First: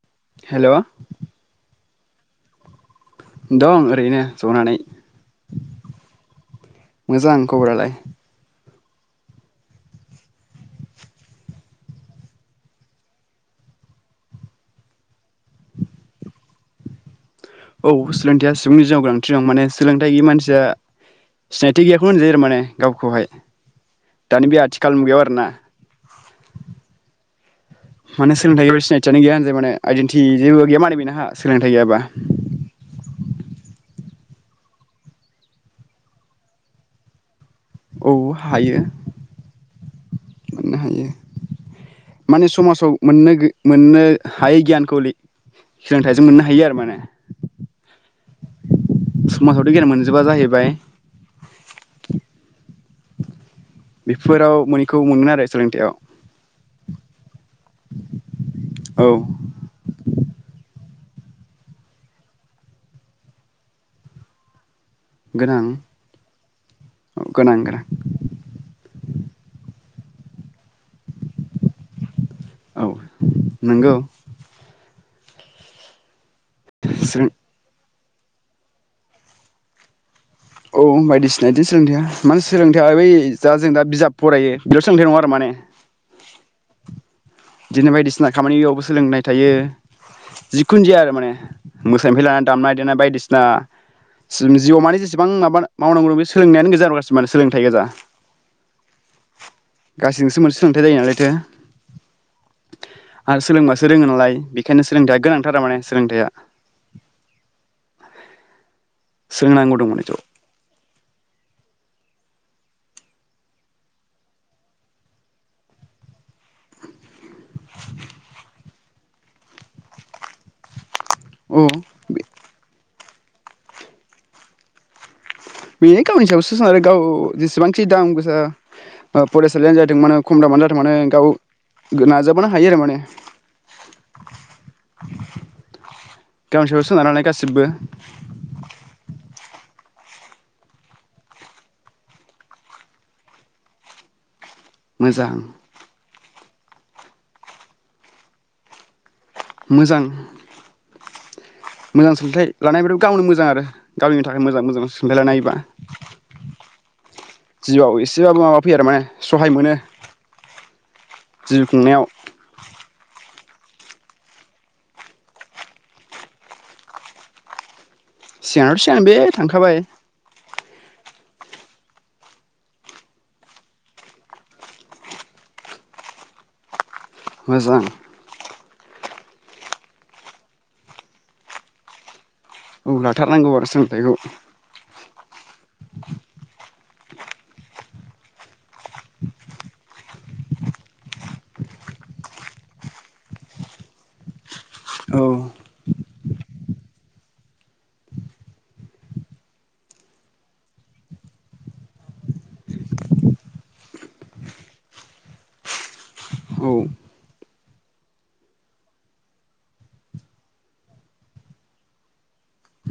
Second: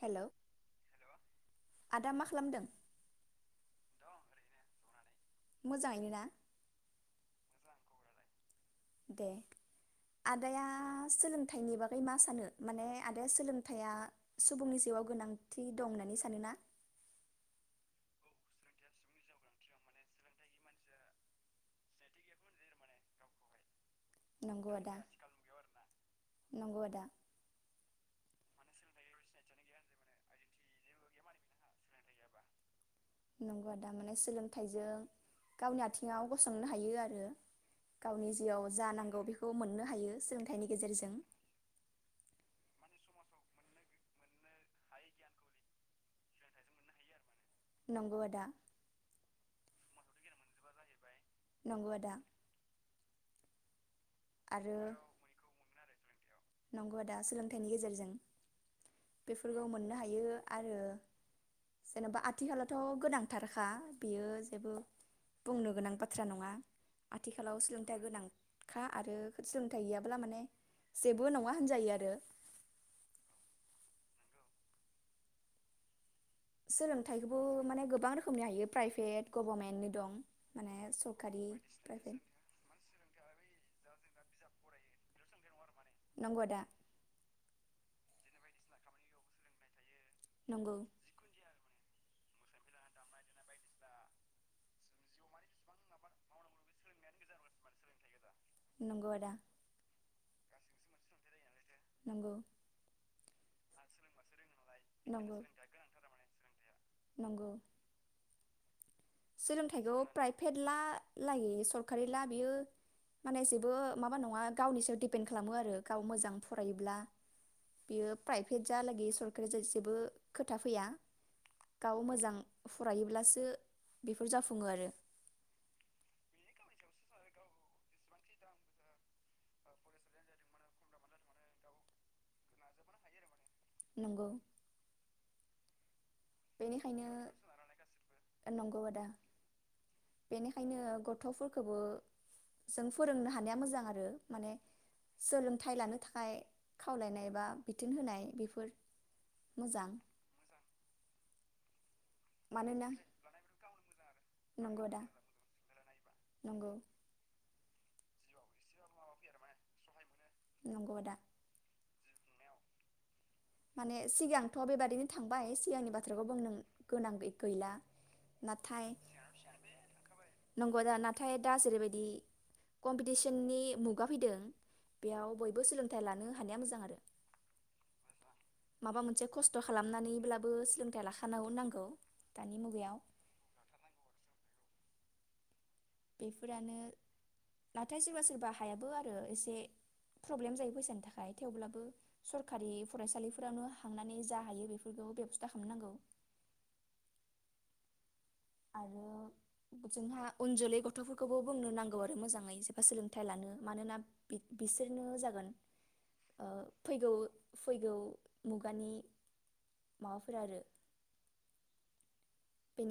हेल' hello आदा मा खालामदों? दं ओरैनो संनानै मोजाङैनो ना मोजां खबरालाय। दे आदाया सोलोंथाइनि बागै मा सानो माने आदाया सोलोंथाइया सुबुंनि जिउआव गोनांथि दं होननानै सानोना? औ सोलोंथायाइया सुबुंनि जिवयाव गोनांथि दं। माने सोलोंथाइ गैयि मानसिया सिनायथि गैयाखौनो होनजायो आरो माने गावखौहाय। दानि बे नंगौ आदा आथिखाल मुगायाव आरोना। नंगौ आदा माने सोलोंथाइ गैयाबा सिनायथिआानो गैया होन जायो माने आइडेन्टि जेबो गैया मानै बेहा सोलोंथाइ गैयाबा। नंगौ आदा माने सोलोंथाइजों गावनि आथिङाव गसंथानो हायो आरो। औ गावनि जिउआव हायो जा नांगौ बेखौ मोननो हायो सोलोंथाइनि मोननो हायो गेजेरजों। माने समाजाव मोननो मोननो हायि गियानखौ सोलोंथाइजों मोननो हायो आरो माने। नंगौ आदा। समाजावथ' गियान मोनजोबा जाहैबाय। नंगौ आदा। बेफोराव आरो मोनैखौ मोनगोन आरो सोलोंथायाव। नंगौ आदा सोलोंथाइनि गेजेरजों औ बेफोरखौ मोननो हायो आरो। जेन'बा आथिखलाथ' गोनांथारखा बियो जेबो बुंनो गोनां बाथ्रा नङा औ आथिखालाव गोनां गोनां सोलोंथायाइया गोनांखा आरो। गैयाब्ला माने जेब बेबो नङा होनजायो आरो। औ नंगौ। सोलों सोलोंथाइखौबो माने गोबां रोखोम खोमनो हायो प्राइभेट गभारमेन्तनि दं। माने औ सरकारि बायदिसिना बिदिनो सोलोंथायया प्राइभेट माने सोलोंथाया बे दा जों दा बिजाब फरायो बेल' सोलोंथाइ नङा आरो माने। नंगौ आदा। बिदिनो बायदिसिना खामानियावबो सोलोंनाय थायो। नंगौ जिखुन जाया आरो माने मोसानायफ्राय लानानै दामनाय देनाय बायदिसिना जिउ मानि जेसेबां माबा मावनांगौ दं बे सोलोंनायानो गोजा माने सोलोंथाइ गोजा। नंगौ आदा। गासैजोंसो मोनसे सोलोंथाइ जायो नालायथो नंगौ। आरो सोलोंबासो रोङो नालाय बेखायनो सोलोंथायाइया नंगौ गोनांथार आरो माने सोलोंथायाइया। नंगौ सोलोंथाइखौ प्राइभेट ला लागै सरकारि ना बियो माने जेबो माबा नङा गावनि सायाव दिपेन खालामो आरो गाव मोजां फरायोब्ला बियो प्राइभेट जालागै सरकारा जेबो खोथा फैया औ गाव मोजां फरायोब्लासो। बेफोर जाफुङो आरो। बेनो गावनि सायावसो सोनारो आरो गाव जेसेबांखि दाम गोसा फरायसालियानो जाथों मानो खम दामानो जाथों माने गाव नाजाबानो हायो आरो माने। नंगौ गावनि सायाव बेनिखायनो सोनारनानै गासिबो नंगौ आदा बेनिखायनो गथ'फोरखौबो जों फोरोंनो हानाया मोजां आरो। माने मोजां सोलोंथाइ लानो थाखाय खावलायनाय बा बिथोन होनाय बेफोर मोजां। मोजां सोलोंथाइ मानोना लानायबो गावनो मोजां आरो गावनि थाखाय मोजां नंगौ मोजां दा सोलोंथाइ लानाययाबो नंगौ जिउआव एसेबाबो माबा फैयो आरो माने सहाय मोनो। नंगौ दा। जिउ खुंनायाव माने सिगांथ' बेबादिनो थांबाय सिगांनि बाथ्राखौ बुंनो गोनां गैला। सिगां नाथाय सिगांथ बे थांखाबाय। नंगौ दा नाथाय दा जेरैबायदि कम्पिटिसननि मुगा फैदों बेयाव बयबो सोलोंथाइ लानो हानाया मोजां आरो। मोजां। माबा मोनसे खस्थ' खालामनानैब्लाबो सोलोंथाइ लाखानो नांगोन। औ लाथारनांगौ आरो सोंथायाइखौ। बेफोरानो नाथाय सोरबा सोरबा हायाबो आरो एसे प्रब्लेम जायो फैसानि थाखाय थेवब्लाबो सरखारि फरायसालिफोरावनो थांनानै जा हायो बेफोरखौ औ बेब'स्था खालामनांगौ। आरो जोंहा उन जोलै गथ'फोरखौबो बुंनो नांगौ आरो मोजाङै जेनबा सोलोंथाइ लानो मानोना बिसोरनो जागोन औ फैगौ फैगौ मुगानि माबाफोर आरो।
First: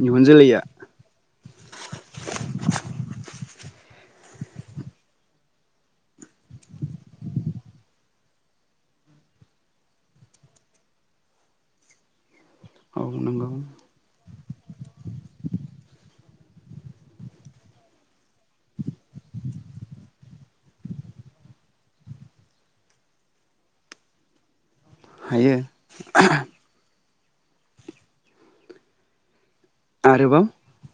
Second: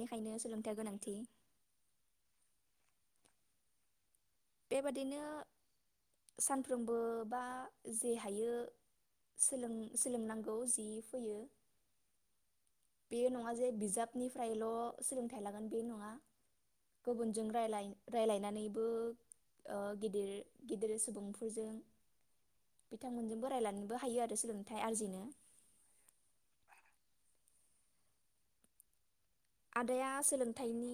इयुन जोलैया सोलोंथायआ गोनांथि। बेबादिनो सानफ्रोमबो बा जे हायो सोलोंनांगौ जि फैयो औ बे नंगौ नङा जे बिजाबनिफ्रायल' सोलोंथाइ लागोन बे नङा गुबुनजों रायलाय रायलायनानैबो। ओ गिदिर गिदिर सुबुंफोरजों बिथांमोनजोंबो रायलायनोबो हायो आरो सोलोंथाइ आरजिनो। हायो आदाया आरोबाव सोलोंथाइनि।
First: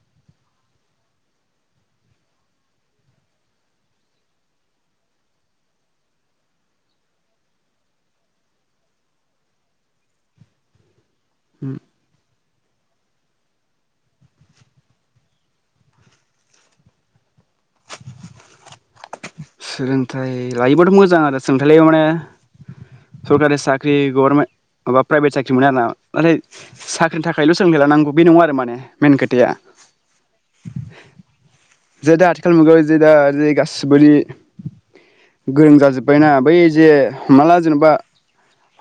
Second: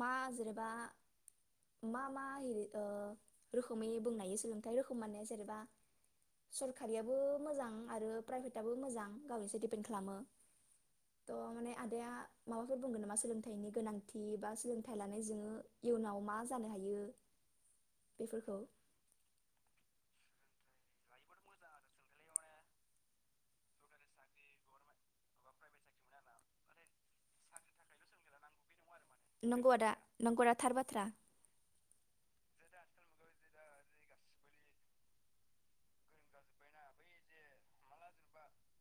मा जेनेबा मा मा रोखोमै बुंनो हायो सोलोंथायाइ रोखोम माने जेनेबा सरखारियाबो मोजां आरो प्राइभेटआबो मोजां गावनि दिपेनद खालामो थ' माने ओ आदाया। माबाफोर बुंगोन नामा? सोलोंथाइनि गोनांथि बा सोलोंथाइ लानायजों जोङो इयुनाव मा जानो हायो बेफोरखौ। सोलोंथाइ लायोबाथ' मोजां आरो सोलोंथाइ आव माने सरखारि साख्रि गभर्नमेन्ट माबा प्राइभेट साख्रि मोनो आरोना नाथाय साख्रिनि थाखायल' सोलोंथाइ लानांगौ बे नङा आरो माने। मेन खोथाया नंगौ आदा नों बुंनाया थार बाथ्रा। जे दा आथिखाल मुगायाव जे दा जे गासिबोदि। गोरों जाजोब्बायना बै जे माला जेनेबा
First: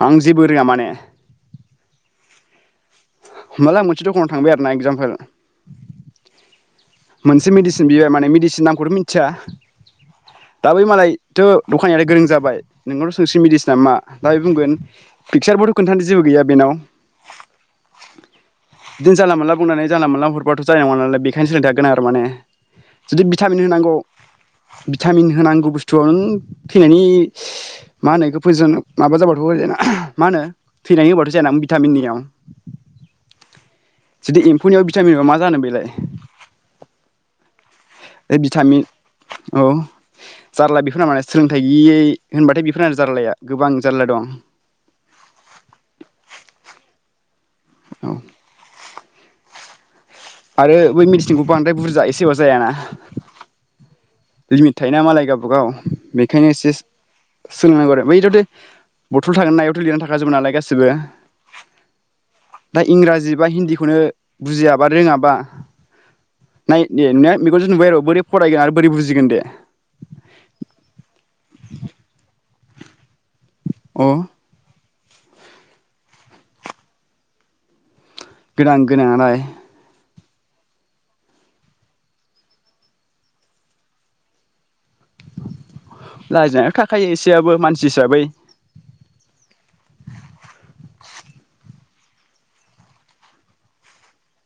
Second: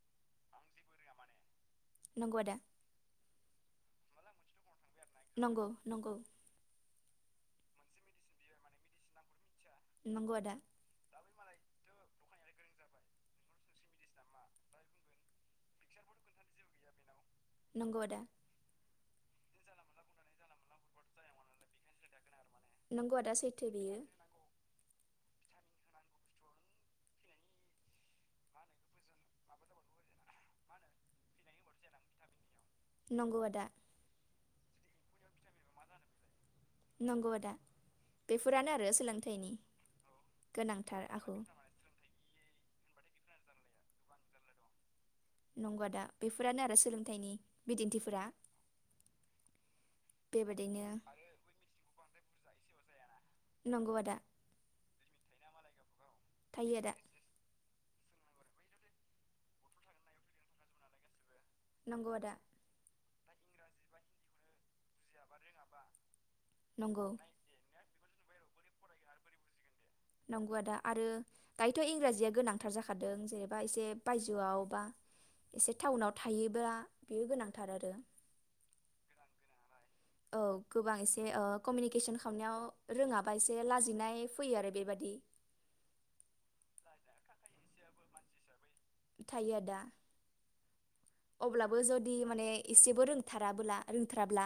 आं जेबो रोङा माने। नंगौ आदा। होमबालाय आं मोनसे दखानाव थांबाय आरो ना एक्जाम। नंगौ नंगौ। मोनसे मेडिसिन बियो माने मेडिसिननि नामखौथ' मिथिया। नंगौ आदा। दाथ दखानानियाबो गोरों जाबाय नोंनावसो सोंनिसै मिदिसिना मा बेनिफ्राय बुंगोन पिकसारबोथ' खोन्थानो जेबो गैया बेनाव। नंगौ‌ आदा। बिदिनो जानला मोनला बुंनानै जानला मोनला हरबाथ' जानाय नङा नालाय बेनिखायसो खोनथादों। बेखौनो आरो माने। नंगौ जुदि आदा भिटामिन सैथो होनांगौ बेयो। भिटामिन होनांगौ बुस्थुआव नों, थैनायनि मा होनो फैजन माबा जाबाथ' हो मा होनो थैनायनि होबाथ' जाया ना भिटामिननियाव। नंगौ आदा। जुदि एम्फौनियाव भिटामिन ब मा जानो बेलाय? नंगौ आदा। बे बेफोरानो भिटामिन आरो सोलोंथाइनि औ जारला गोनांथार बेखौनो माने आखु सोलोंथाइ गैयै। होनबाथाय बेफोरनो जारलाया गोबां जारला दं। नंगा दा बेफोरानो आरो सोलोंथाइनि। औ बिदिन्थिफोरा। आरो बेबायदिनो बै मेडिसिनखौ बांद्राय बुरजा एसे। सिवसायना नंगौ आदा। थायोना मालाय गावबा गाव। बेखायनो एसे थायो से आदा सोलोंनांगौ आरो बैथ'थे बथल थागोन ना एथल लिरना थाखाजोबो नालाय गासिबो नंगौ आदा दा इंराजि बा हिन्दीखौनो बुजिया बा रोङा [unintelligible] नंगौ फरायगोन आरो बोरै बुजिगोन दे नंगौ आदा आरो दायोथ' इंराजिया गोनां थार जाखादों जे बा एसे अ बायजोआवबा एसे टाउनाव थायोब्ला बेयो गोनांथार आरो गोनां गोनांआलाय औ गोबां एसे ओ कमिउनिकेसन खालामनायाव रोङाबा एसे लाजिनाय फैयो आरो बेबायाद लायजानायाथ' थाखायो एसेयाबो मानसि हिसाबै थायो आदा अब्लाबो जुदि माने एसेबो रोंथाराबोला रोंथाराब्ला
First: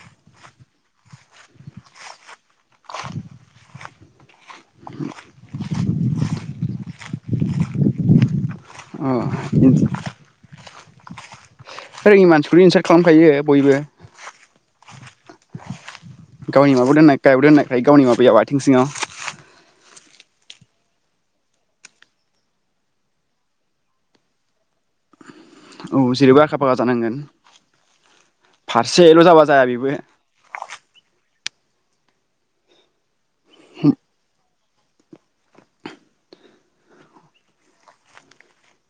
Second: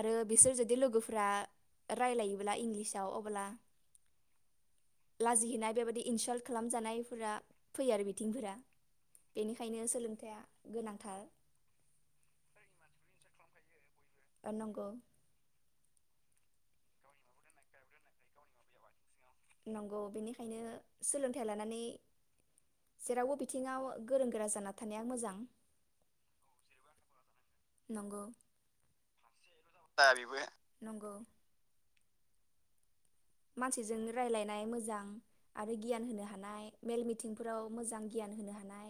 आरो बिसोर जुदि लोगोफोरा रायलायोब्ला इंलिसाव अबोला लाजिहैनाय बेबायदि इनसल्ट खालामजानायफोरा फै आरो बिथिंफोरा ओ बेनिखायनो सोलोंथाइया गोनांथार ओय मानसिफोरा इनसार्ट खालामखायो बयबो ओ नंगौ गावनि माबो दोननायखाय दोननायखाय गावनि माबायाव आथिं सिङाव नंगौ बेनिखायनो सोलोंथाइ लानानै जेरावबो बिथिङाव गोरों गोरा जाना थानाया मोजां। औ जेरैबो आखा फाखा जानांगोन नंगौ फारसेल' जाबा जाया बेबो नंगौ मानसिजों रायलायनाय मोज मोजां आरो गियान होनो हानाय मेल मिथिंफोराव मोजां गियान होनो हानाय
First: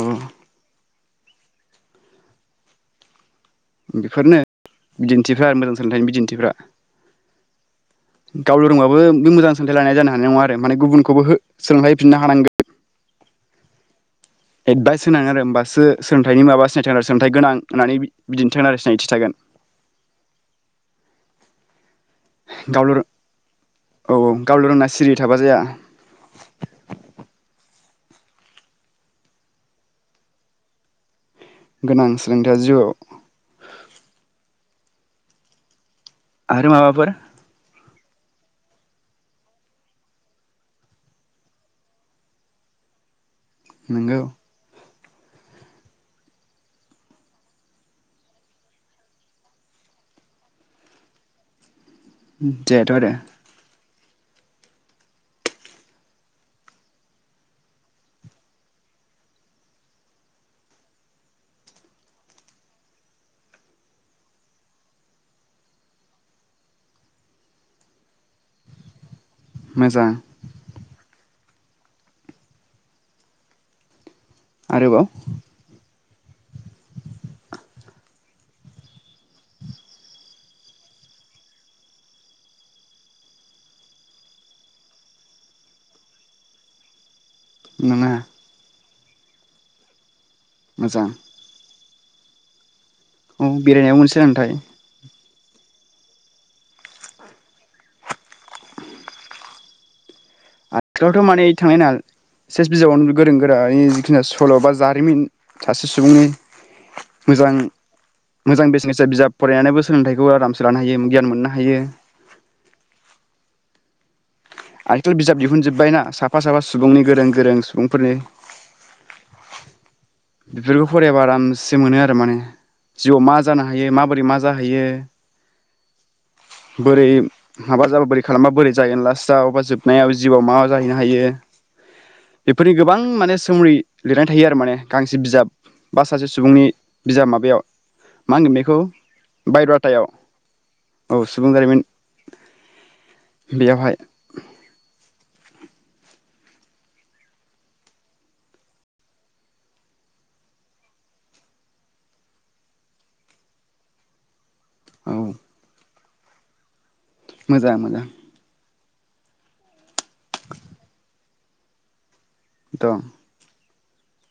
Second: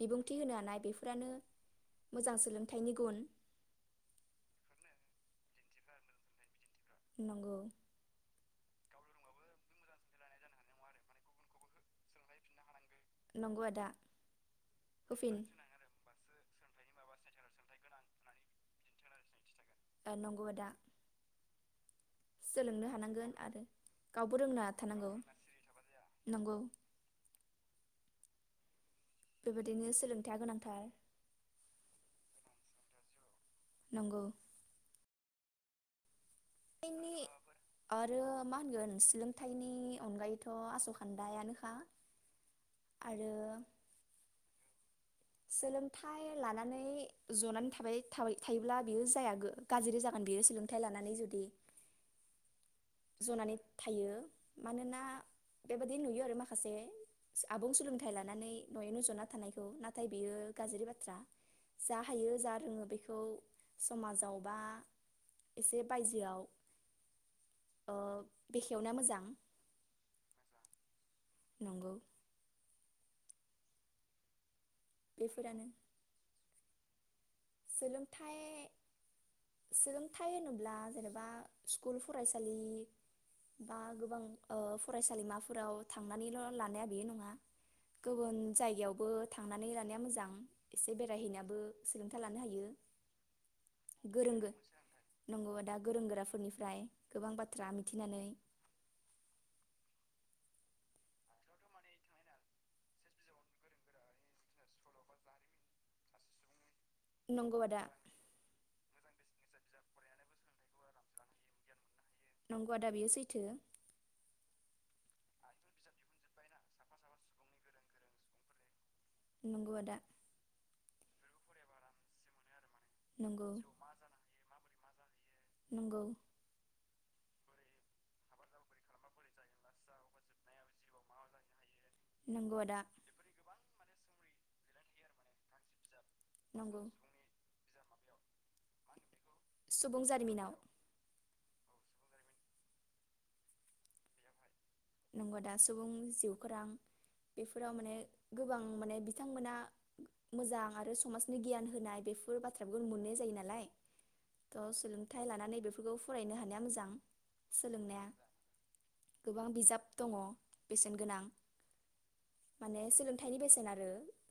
औ बिबुंथि होनो हानाय बेफो फ्रानो मोजां सोलोंथाइनि गुन बेफोरनो बिदिन्थिफ्रा मोजां सोलोंथाइनि बिदिन्थिफ्रा नंगौ गाव लोरोंबाबो नों मोजां सोलोंथाइ लानाय जानो हानाय नङा आरो माने गुबुनखौबो सोलोंलाय फिननो हानांगोन नंगौ आदा एडभाइस होनां होफिन आरो होनबासो थायनि माबा [unintelligible] गोनां होननानै बिदिनि थागोन आरो सिनायथि थागोन नंगौदा सोलोंनो गावल' औ हानांगोन आरो औ गावबो गावल' रोंना सिरि थानांगौ थाबा जाया नंगौ। बेबायदिनो सोलोंथाया गोनांथार। गोनां सोलोंथाया जिवाव। नंगौ आरो माबाफोर? नि आरो मा होनगोन सोलोंथाइनि अनगायैथ' आस'खान्दायानोखा आरो नंगौ सोलोंथाइ लानानै जनानै थाबाय थाबाय थायोब्ला बियो जाया गा-गाज्रि जागोन बियो सोलोंथायाइ लानानै जुदि जायाथ आरो। जनानै थायो मानोना बेबायाददि नुयो आरो माखासे आबुं सोलोंथाइ लानानै न'यैनो जना थानायखौ ना? थाय बेयो गाज्रि बाथ्रा जा हायो जा रोङो बेखौ समाजाव बा एसे बायजोआव ओ- बेखेवना मोजां। मोजां नंगौ आरोबाव बेफोरानो सोलोंथाइ सोलोंथा थाय होनोब्ला जेनेबा स्कुल फरायसालि बा गोबां ओ- फरायसालिमाफोराव थांनानैल' लानाया बे नङा। नङा गुबुन जायगायाव बो थांनानै लानाया मोजां। एसे मोजां बेरायहैनाबो। [inaudible] लानो हायो। औ बेरायनायाव मोनसे गोरों गो सोलोंथाय। नंगौ आदा गोरों गोराफोरनिफ्राय गोबां बाथ्रा मिथिनानै। आथिलावथ' माने थांनाय ना सेस बिजाबावनो गोरों गोरानि जिखि सल' बा जारिमिन सासे सुबुंनि। मोजां नंगौ आदा मोजां बिजनेस जाय बिजाब फरायनानैबो सोलोंथाइखौ आरामसे लानो हायो गियान मोननो हायो। नंगौ आदा बेयो सैथो। आनथ' बिजाब दिहुनजोब्बायना साफा साफा सुबुंनि गोरों गोरों सुबुंफोरनि। नोंगौ आदा। बेफोरखौ फरायाबा आरामसे मोनो आरो माने। जिउआव मा नंगौ जानो हायो माबोरै मा जाहैयो? नंगौ बोरै माबा जाबा बोरै खालामबा बोरै जाहैगोन लास सावो बा जोबनायाव जिउआव मा जाहैनो हायो? नंगौ बेफोरनि आदा गोबां माने सोमरि लिरनाय थायो आरो माने गांसे बिजाब बा सासे सुबुंनि नंगौ बिजाब माबायाव। मा होनगोन बेखौ सुबुं बायदाथायाव जारिमिनाव औ सुबुं जारिमिन बेयावहाय नंगौ आदा सुबुं जिउ खौरां बेफोराव माने गोबां माने बिथांमोना मोजां आरो समाजनि गियान होनाय बेफोर बाथ्राफोरखौ मोननाय जायो नालाय। थ' औ सोलोंथाइ लानानै बेफोरखौ फरायनो हानाया मोजां मोजां सोलोंनाया मोजां। गोबां बिजाब दङ बेसेन गोनां माने दं सोलोंथाइनि बेसेना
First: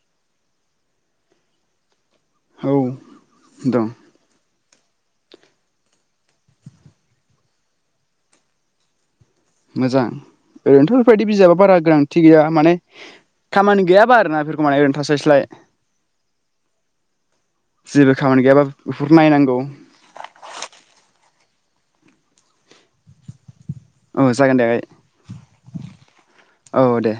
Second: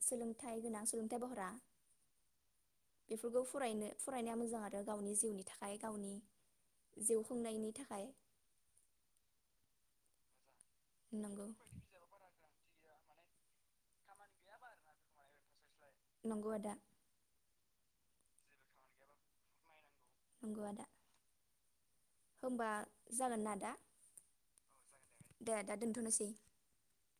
सोलोंथाइ गोनां सोलोंथाइ बहरा औ बेफोरखौ दं फरायनो फरायनाया मोजां आरो। आरो गावनि जिउनि थाखाय गावनि जिउ खुंनायनि थाखाय मोजां। ओरैनोथ' बेफोरबायदि नंगौ बिजाबा बारा गोनांथि गैया माने खामानि गैयाबा आरोना बेफोरखौ माने ओरैनो थास्लायस्लाय नंगौ आदा। जेबो खामानि गैयाबा बेफोर नायनांगौ। नंगौ आदा होमबा जागोन ना आदा। औ जागोन दे आगै दे आदा दोनथ'नोसै औ दे।